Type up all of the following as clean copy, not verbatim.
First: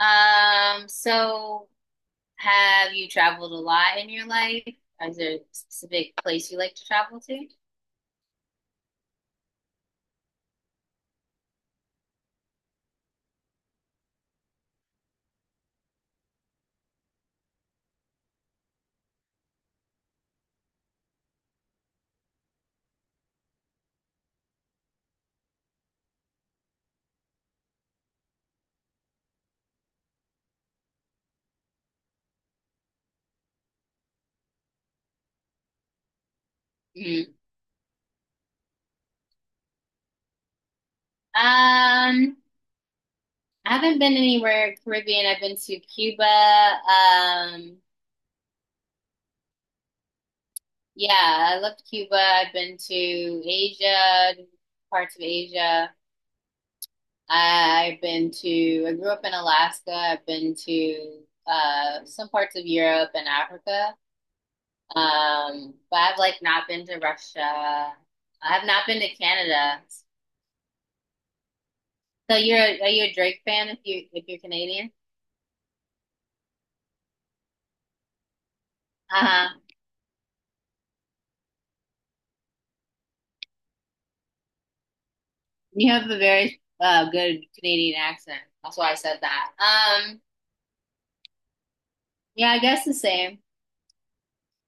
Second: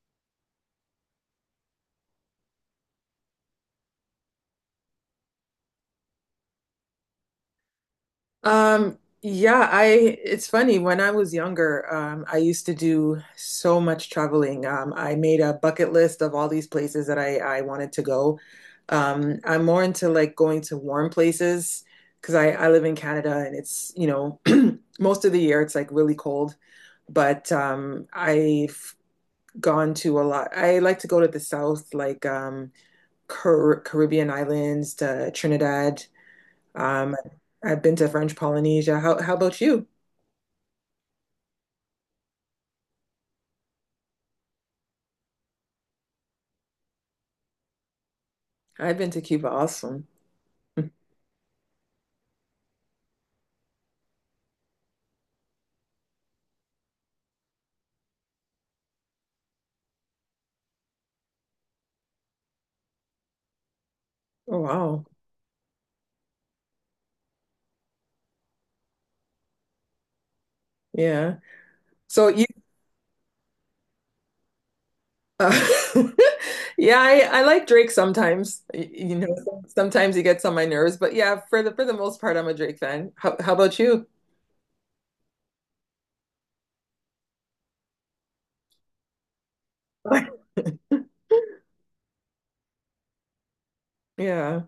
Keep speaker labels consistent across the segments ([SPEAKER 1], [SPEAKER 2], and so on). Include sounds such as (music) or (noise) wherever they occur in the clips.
[SPEAKER 1] So have you traveled a lot in your life? Is there a specific place you like to travel to?
[SPEAKER 2] Yeah, I it's funny. When I was younger, I used to do so much traveling. I made a bucket list of all these places that I wanted to go. I'm more into like going to warm places because I live in Canada and it's (clears throat) most of the year it's like really cold, but I've gone to a lot. I like to go to the south like Caribbean islands to Trinidad. Um,
[SPEAKER 1] Mhm.
[SPEAKER 2] I've been to French Polynesia. How about you?
[SPEAKER 1] Um, I haven't been anywhere Caribbean. I've been to Cuba.
[SPEAKER 2] I've been to Cuba also. (laughs)
[SPEAKER 1] Yeah, I loved Cuba. I've been to Asia, parts of Asia. I grew up in Alaska. I've been to some parts of Europe and Africa.
[SPEAKER 2] Oh wow.
[SPEAKER 1] But I've like not been to Russia. I've not been to Canada.
[SPEAKER 2] Yeah. So
[SPEAKER 1] So
[SPEAKER 2] you
[SPEAKER 1] you're are you a Drake fan if you're Canadian?
[SPEAKER 2] Uh, (laughs) yeah, I like Drake sometimes. You know,
[SPEAKER 1] Uh-huh.
[SPEAKER 2] sometimes he gets on my nerves, but yeah, for the most part, I'm a Drake fan. How about you?
[SPEAKER 1] You have a very good Canadian accent. That's why I said that.
[SPEAKER 2] (laughs)
[SPEAKER 1] Yeah, I guess the same.
[SPEAKER 2] Yeah.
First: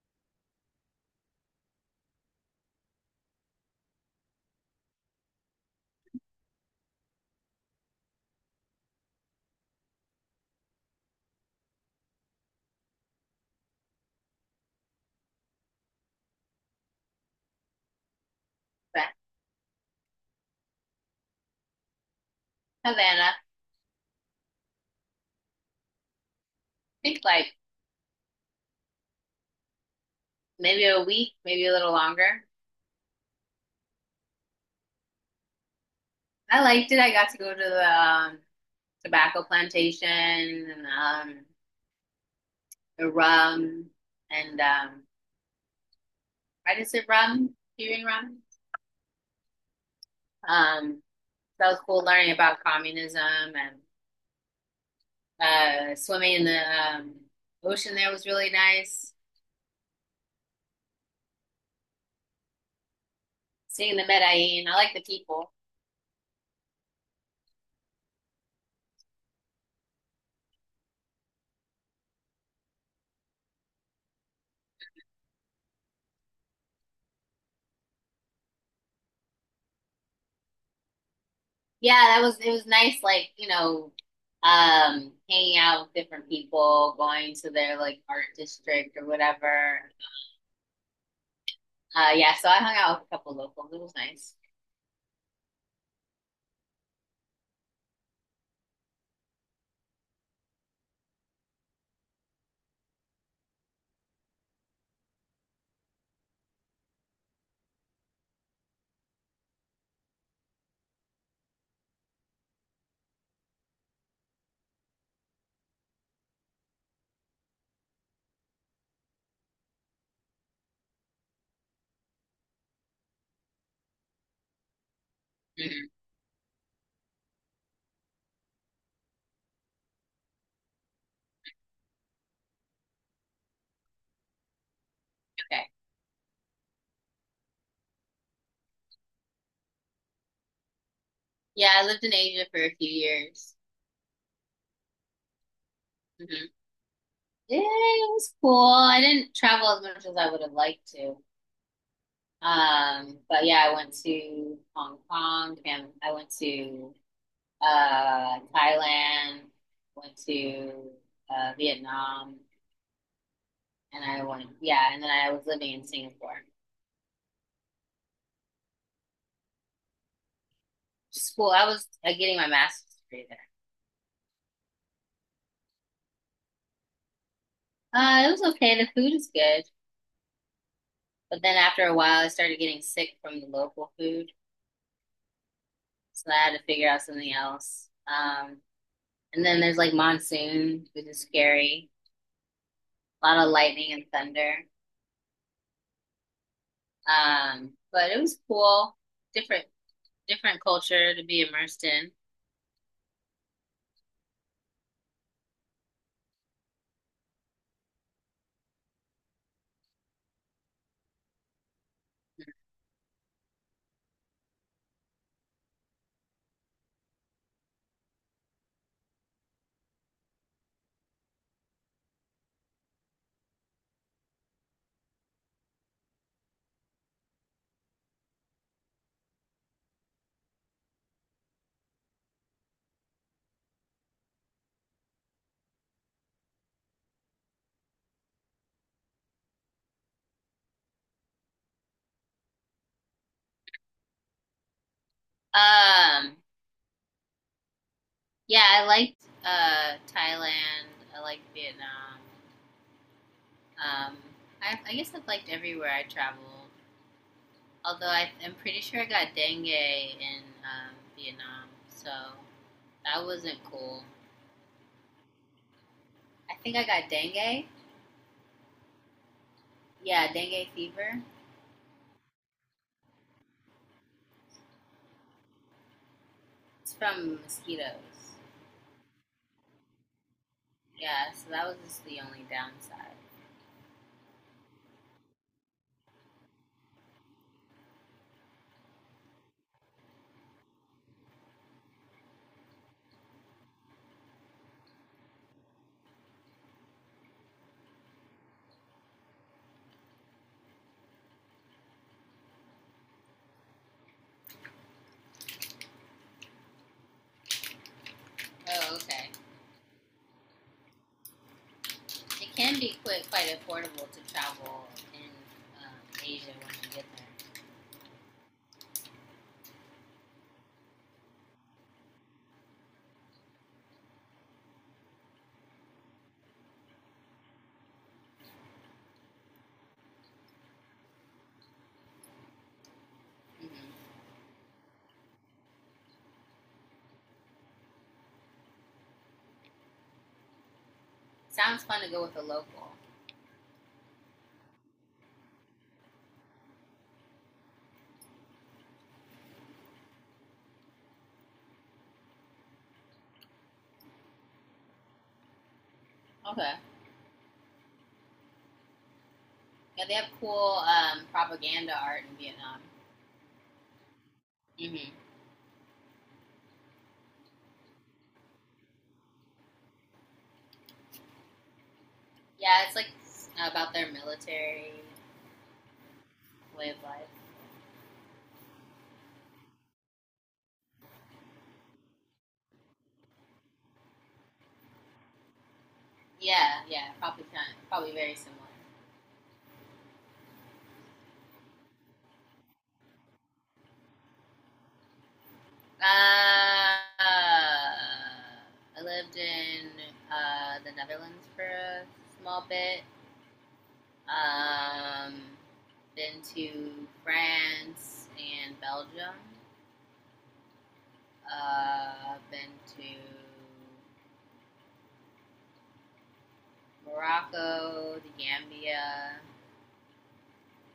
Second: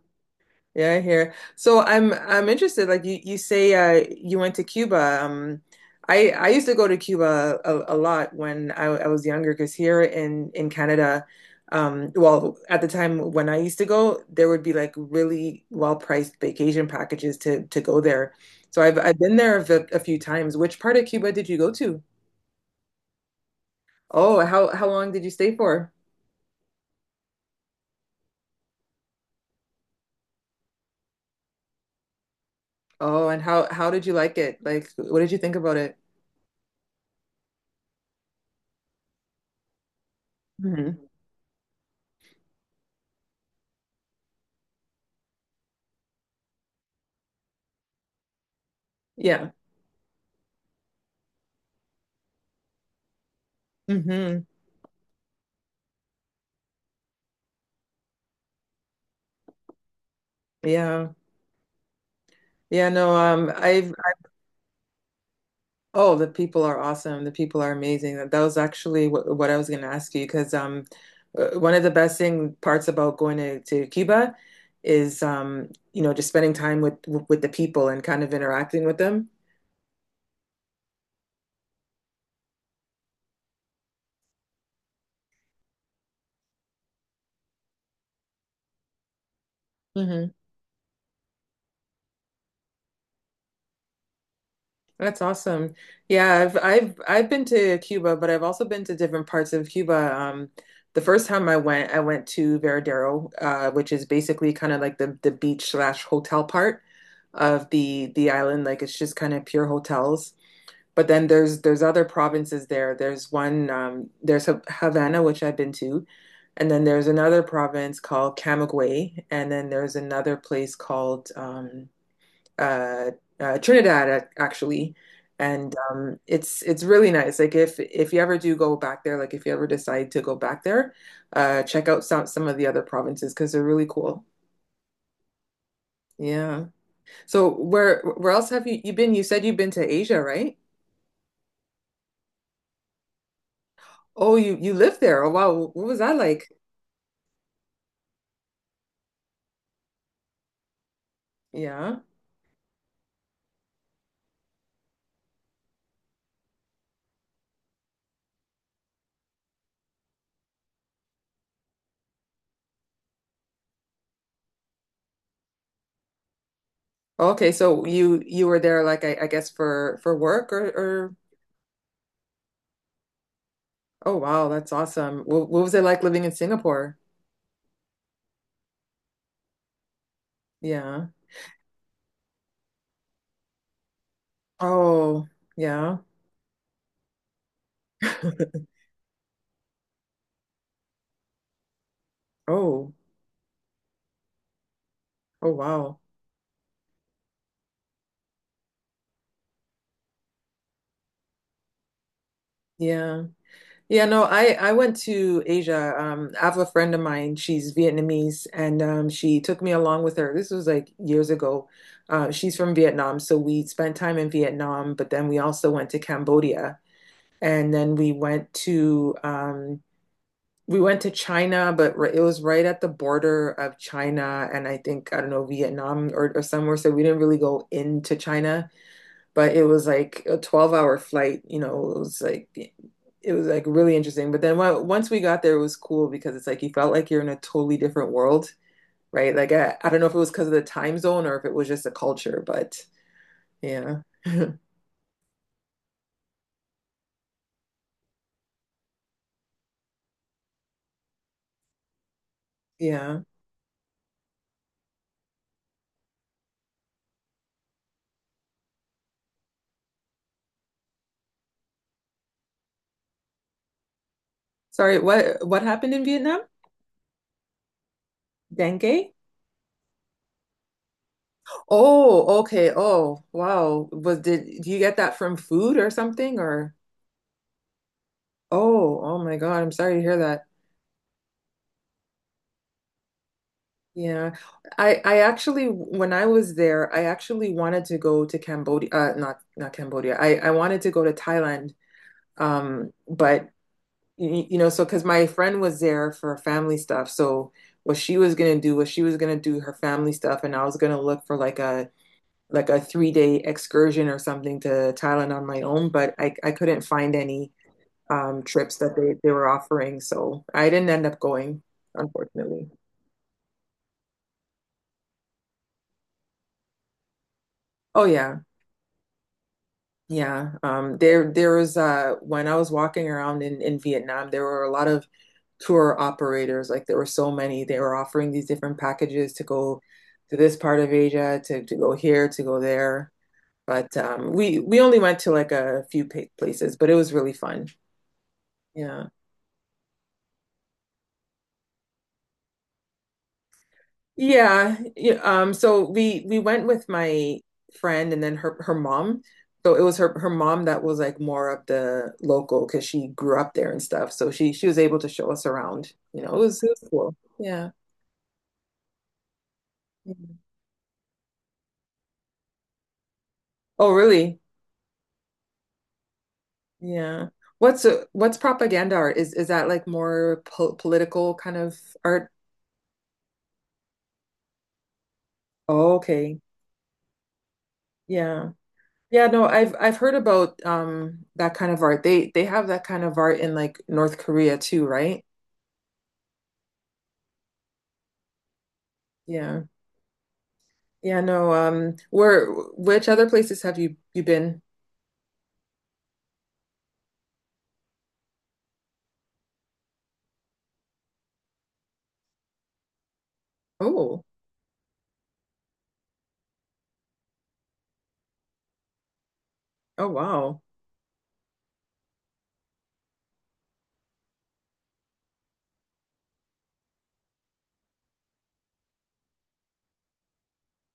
[SPEAKER 2] Yeah, I hear. So I'm interested. Like you say you went to Cuba. I used to go to Cuba a lot when I was younger because here in Canada, well, at the time when I used to go, there would be like really well-priced vacation packages to go there. So I've
[SPEAKER 1] But
[SPEAKER 2] been there a few times. Which part of Cuba did you go to?
[SPEAKER 1] Havana, I
[SPEAKER 2] Oh, how long did you stay for?
[SPEAKER 1] think like maybe a week, maybe a little longer.
[SPEAKER 2] Oh, and how did you like it? Like, what did you think about it?
[SPEAKER 1] I liked it. I got to go to the tobacco plantation and
[SPEAKER 2] hmm
[SPEAKER 1] um the rum and why does it rum? Cuban rum?
[SPEAKER 2] Yeah.
[SPEAKER 1] Um that was cool learning about communism and
[SPEAKER 2] hmm
[SPEAKER 1] swimming in the ocean there was really nice.
[SPEAKER 2] Yeah. Yeah, no, I've
[SPEAKER 1] Seeing the Medellin, I like the people.
[SPEAKER 2] oh, the people are awesome. The people are amazing. That was actually what I was going to ask you because one of the best thing parts about going to Cuba is just spending time with the people and kind of interacting with them.
[SPEAKER 1] Yeah, that was it was nice. Like hanging out with different people, going to their like art district or whatever. Yeah, so I hung out with a couple locals. It was nice.
[SPEAKER 2] That's awesome. Yeah, I've I've been to Cuba, but I've also been to different parts of Cuba. The first time I went to Veradero, which is basically kind of like the beach slash hotel part of the island. Like it's just kind of pure hotels. But then there's other provinces there. There's one there's Havana, which I've been to, and then there's another province called Camagüey, and then there's another place called uh, Trinidad actually, and
[SPEAKER 1] Mhm.
[SPEAKER 2] it's really nice. Like if you ever do go back there, like if you ever decide to go back there, check out some of the other provinces because they're really cool.
[SPEAKER 1] Okay.
[SPEAKER 2] Yeah. So where else have you been? You said you've been to Asia, right?
[SPEAKER 1] Yeah, I lived in Asia for a few years.
[SPEAKER 2] Oh, you lived there. Oh wow, what was that like?
[SPEAKER 1] hmm Yeah, it was cool. I didn't travel as much as I would have liked to.
[SPEAKER 2] Yeah.
[SPEAKER 1] But yeah, I went to Hong Kong, Japan. I went to Thailand, went to Vietnam, and then I was living in Singapore.
[SPEAKER 2] Okay, so you were there like I guess for work or
[SPEAKER 1] School, I was getting my master's degree there.
[SPEAKER 2] oh wow, that's awesome. What was it like living in Singapore?
[SPEAKER 1] It was okay. The food is good.
[SPEAKER 2] Yeah.
[SPEAKER 1] But then after a while, I started getting sick from the local food.
[SPEAKER 2] Oh, yeah.
[SPEAKER 1] So I had to figure out something else.
[SPEAKER 2] (laughs)
[SPEAKER 1] And then there's like monsoon, which is scary.
[SPEAKER 2] Oh,
[SPEAKER 1] A lot of lightning and thunder.
[SPEAKER 2] oh wow.
[SPEAKER 1] But it was cool, different different culture to be immersed in.
[SPEAKER 2] Yeah. Yeah, no, I went to Asia. I have a friend of mine, she's Vietnamese, and she took me along with her. This was like years ago. She's from Vietnam, so we spent time in Vietnam, but then we also went to Cambodia, and then we went to China, but it was right at the border of China and I think I don't know Vietnam or somewhere, so we didn't really go into China. But it was like a 12-hour hour flight, you know, it was like really interesting. But then once we got there, it was cool because it's like you felt like you're in a totally different world, right? Like I don't know if it was because of the time zone or if it was just the culture, but yeah. (laughs)
[SPEAKER 1] Um, yeah, I liked Thailand. I liked Vietnam.
[SPEAKER 2] Yeah.
[SPEAKER 1] Um, I guess I've liked everywhere I traveled. Although I'm pretty sure I got dengue in Vietnam, so that wasn't cool.
[SPEAKER 2] Sorry, what happened in Vietnam?
[SPEAKER 1] I think I got dengue.
[SPEAKER 2] Dengue?
[SPEAKER 1] Yeah, dengue fever.
[SPEAKER 2] Oh, okay. Oh, wow. Was did do you get that from food or something or
[SPEAKER 1] It's from mosquitoes.
[SPEAKER 2] oh, oh my God, I'm sorry to hear that.
[SPEAKER 1] Yeah, so that was just the only downside.
[SPEAKER 2] Yeah, I actually when I was there, I actually wanted to go to Cambodia, not not Cambodia. I wanted to go to Thailand, but you know, so because my friend was there for family stuff, so what she was gonna do was she was gonna do her family stuff, and I was gonna look for like a 3 day excursion or something to Thailand on my own, but I couldn't find any trips
[SPEAKER 1] Oh,
[SPEAKER 2] that they
[SPEAKER 1] okay.
[SPEAKER 2] they were offering, so I didn't end up going,
[SPEAKER 1] It
[SPEAKER 2] unfortunately.
[SPEAKER 1] can be quite affordable to travel in um, Asia when you get there.
[SPEAKER 2] Oh yeah. Yeah, there was when I was walking around in Vietnam, there were a lot of tour operators. Like there were so many. They were offering these different packages to go to this part of Asia, to go here, to go there. But
[SPEAKER 1] hmm
[SPEAKER 2] we only went to like a few places, but it was really fun. Yeah.
[SPEAKER 1] Sounds fun to go with a local.
[SPEAKER 2] Yeah, yeah, so we went with my friend and then her mom. So it was her mom that was like more of the local because she grew up there and stuff. So she was able to show us around. You know, it
[SPEAKER 1] Okay.
[SPEAKER 2] was cool. Yeah.
[SPEAKER 1] Yeah, they have
[SPEAKER 2] Mhm.
[SPEAKER 1] cool propaganda art in Vietnam.
[SPEAKER 2] Oh, really?
[SPEAKER 1] hmm
[SPEAKER 2] Yeah. What's propaganda art? Is that like more po political kind of art?
[SPEAKER 1] Yeah, it's like about their military
[SPEAKER 2] Oh, okay.
[SPEAKER 1] way of life.
[SPEAKER 2] Yeah. Yeah, no, I've heard about that kind of art. They have that kind of art in like North Korea too, right?
[SPEAKER 1] Yeah, probably very similar.
[SPEAKER 2] Yeah. Yeah, no, where which other places have you been?
[SPEAKER 1] Uh, uh, I lived in the Netherlands for a small bit.
[SPEAKER 2] Oh,
[SPEAKER 1] Um, been to France and Belgium.
[SPEAKER 2] oh wow.
[SPEAKER 1] Been to Morocco, the Gambia.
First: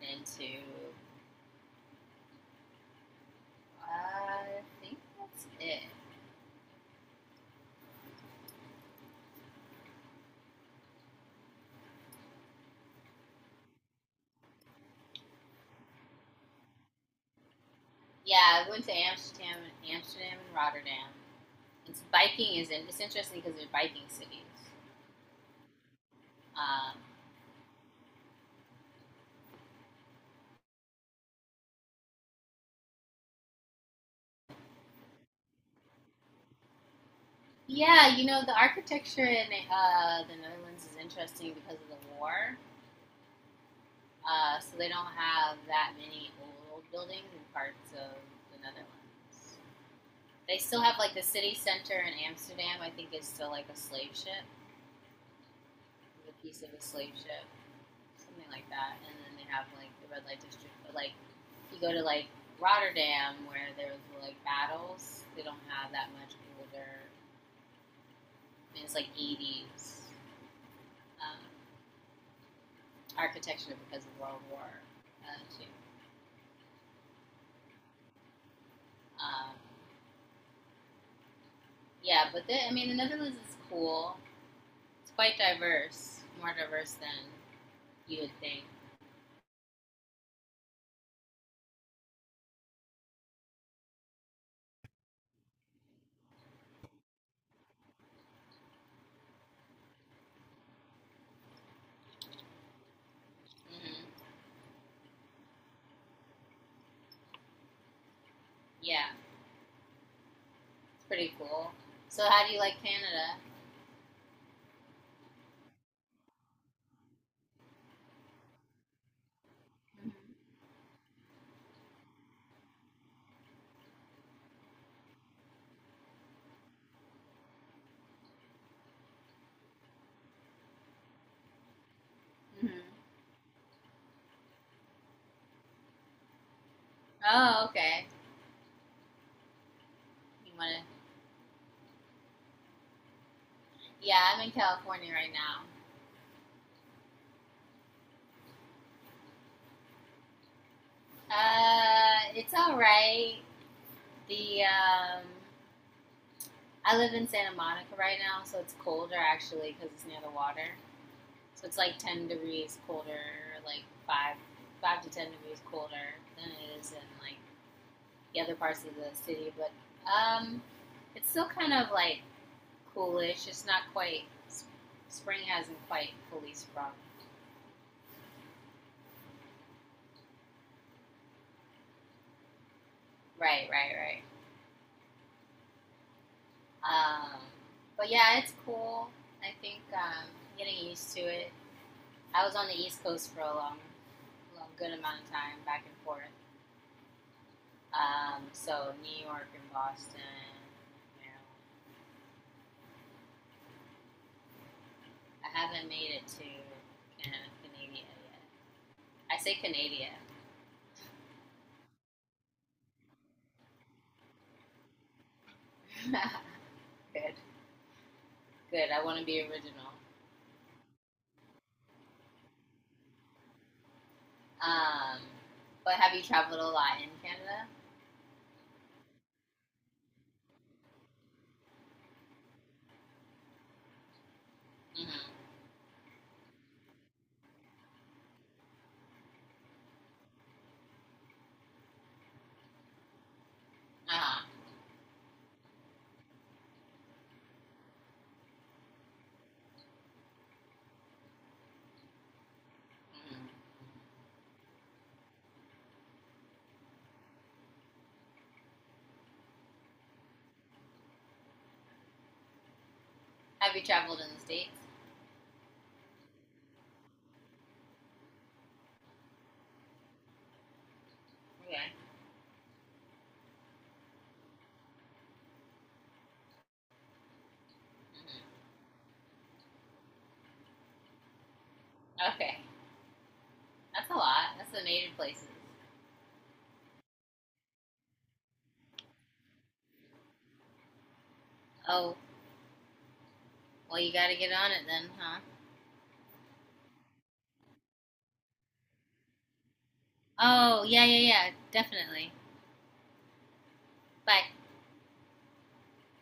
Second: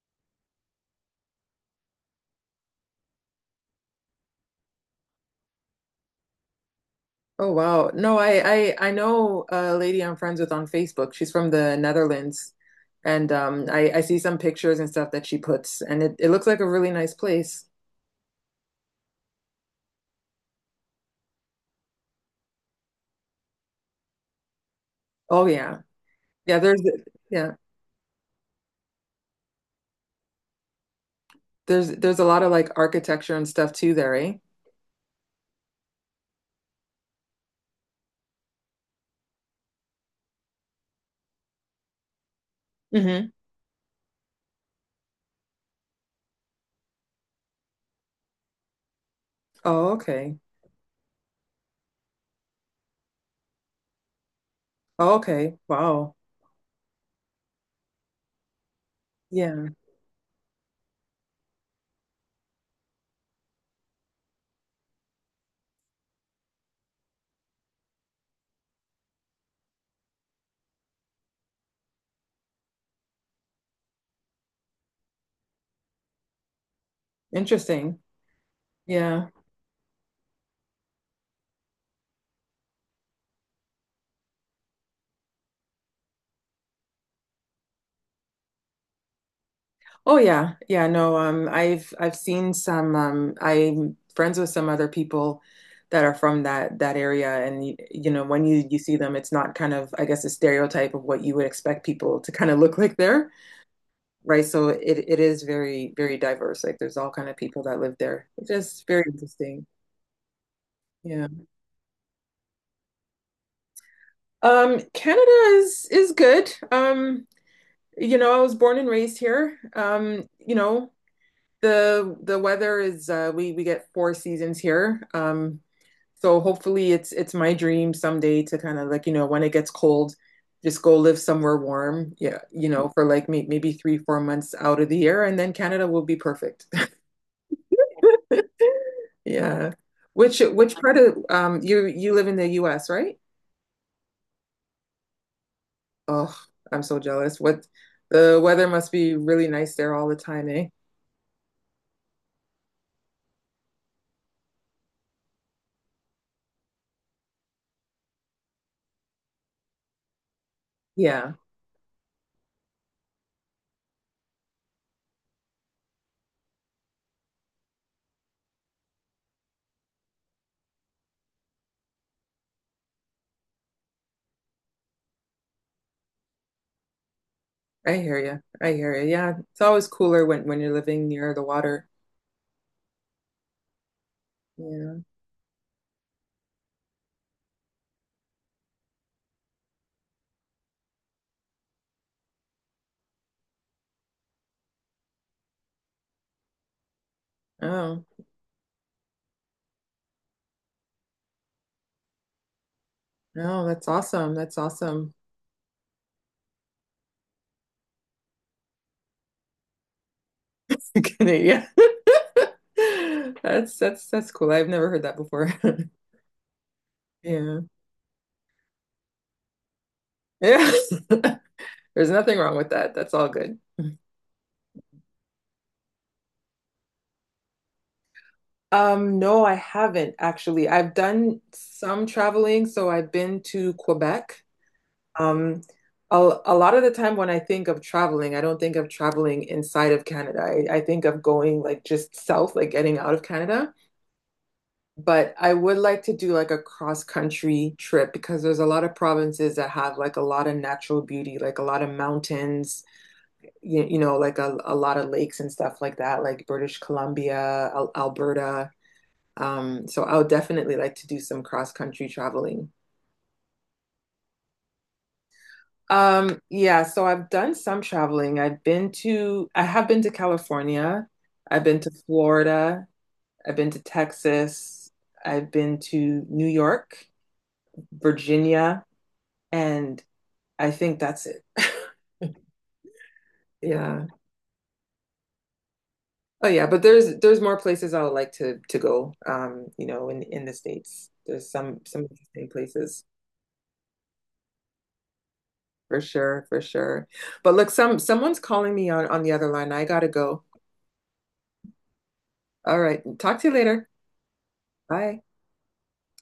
[SPEAKER 1] Been to I think that's it.
[SPEAKER 2] Oh wow. No, I I know a lady I'm friends with on Facebook. She's from the Netherlands. And I see some pictures and stuff that she puts and it looks like a really nice place.
[SPEAKER 1] Yeah, I went to Amsterdam, Amsterdam and Rotterdam. It's interesting because they're biking cities.
[SPEAKER 2] Oh yeah. Yeah, there's
[SPEAKER 1] Um,
[SPEAKER 2] yeah. There's a lot of like architecture and stuff too there, eh?
[SPEAKER 1] yeah, you know the architecture in the Netherlands is interesting because of the war.
[SPEAKER 2] Mm-hmm.
[SPEAKER 1] So they don't have that many old buildings in parts of the Netherlands.
[SPEAKER 2] Oh, okay.
[SPEAKER 1] They still have like the city center in Amsterdam. I think is still like a slave ship,
[SPEAKER 2] Oh, okay. Wow.
[SPEAKER 1] a piece of a slave ship, something like that. And then they have
[SPEAKER 2] Yeah.
[SPEAKER 1] like the red light district. But like if you go to like Rotterdam, where there was like battles, they don't have that much older. I mean, it's like 80s um, architecture because of World War Two.
[SPEAKER 2] Interesting. Yeah.
[SPEAKER 1] Um, yeah, I mean the Netherlands is cool. It's quite diverse, more diverse than you would think.
[SPEAKER 2] Oh yeah, yeah, no, I've seen some I'm friends with some other people that are from that area and you know when you see them it's not kind of I guess a stereotype of what you would expect people to kind of look like there,
[SPEAKER 1] hmm
[SPEAKER 2] right? So it is very diverse. Like there's all kind of people that live there, which is very
[SPEAKER 1] Yeah,
[SPEAKER 2] interesting.
[SPEAKER 1] it's
[SPEAKER 2] Yeah.
[SPEAKER 1] pretty cool. So, how do you like Canada?
[SPEAKER 2] Canada is good. You know, I was born and raised here.
[SPEAKER 1] hmm
[SPEAKER 2] You know, the weather is we get four seasons here. So hopefully it's my dream someday to kind of like, you know, when it gets cold, just go live somewhere warm. Yeah, you
[SPEAKER 1] hmm
[SPEAKER 2] know, for like maybe three, 4 months out of the year and then Canada will be perfect.
[SPEAKER 1] Oh, okay.
[SPEAKER 2] (laughs) Yeah. Which
[SPEAKER 1] You
[SPEAKER 2] which
[SPEAKER 1] wanna?
[SPEAKER 2] part of you live in the US, right?
[SPEAKER 1] Yeah, I'm in California right now.
[SPEAKER 2] Oh, I'm so jealous. What the weather must be really nice there all the time, eh?
[SPEAKER 1] It's all right. The I live in Santa Monica right now, so it's colder actually because it's near the water.
[SPEAKER 2] Yeah,
[SPEAKER 1] So it's like 10 degrees colder, like five to 10 degrees colder than it is in like the other parts of the city. But um, It's still kind of like coolish. It's not quite. Spring hasn't quite fully sprung.
[SPEAKER 2] I hear you. I hear you. Yeah, it's always cooler when you're living near the water.
[SPEAKER 1] Right, right, right.
[SPEAKER 2] Yeah.
[SPEAKER 1] Um, but yeah, it's cool. I think Getting used to it. I was on the East Coast for a long, long good amount of time, back and forth.
[SPEAKER 2] Oh,
[SPEAKER 1] So New York and Boston. You know,
[SPEAKER 2] no, that's awesome. That's awesome.
[SPEAKER 1] I haven't made it to Canada, Canada yet. I say Canada.
[SPEAKER 2] (laughs) Yeah. (laughs) That's that's cool. I've never heard that before. (laughs)
[SPEAKER 1] (laughs) Good,
[SPEAKER 2] Yeah.
[SPEAKER 1] good. I want to be original.
[SPEAKER 2] Yeah. (laughs) There's nothing wrong with that. That's all good.
[SPEAKER 1] Um, but have you traveled a lot in Canada?
[SPEAKER 2] No, I haven't actually. I've done some traveling, so I've been to Quebec.
[SPEAKER 1] Mm-hmm.
[SPEAKER 2] Um, a, a lot of the time when I think of traveling, I don't think of traveling inside of Canada. I think of going like just south, like getting out of Canada.
[SPEAKER 1] Uh-huh.
[SPEAKER 2] But I would like to do like a cross-country trip because there's a lot of provinces that have like a lot of natural beauty, like a lot of mountains,
[SPEAKER 1] Mm-hmm.
[SPEAKER 2] you know, like a lot of lakes and stuff like that, like British Columbia, Al Alberta. So I would definitely like to do some cross-country traveling.
[SPEAKER 1] Have you traveled in the States?
[SPEAKER 2] Yeah, so I've done some traveling. I have been to California. I've been to
[SPEAKER 1] Okay.
[SPEAKER 2] Florida. I've been to Texas. I've been to New York,
[SPEAKER 1] hmm
[SPEAKER 2] Virginia, and I think that's it. (laughs)
[SPEAKER 1] Okay.
[SPEAKER 2] Yeah.
[SPEAKER 1] That's a lot. That's the major places.
[SPEAKER 2] Oh yeah, but there's more places I would like to go. You know, in the States. There's some
[SPEAKER 1] Oh,
[SPEAKER 2] interesting places
[SPEAKER 1] well, you gotta get on it then, huh?
[SPEAKER 2] for sure, for sure. But look, someone's calling me on the other line. I gotta go.
[SPEAKER 1] Oh, yeah, yeah, yeah. Definitely.
[SPEAKER 2] All right. Talk to you later.
[SPEAKER 1] Bye.
[SPEAKER 2] Bye.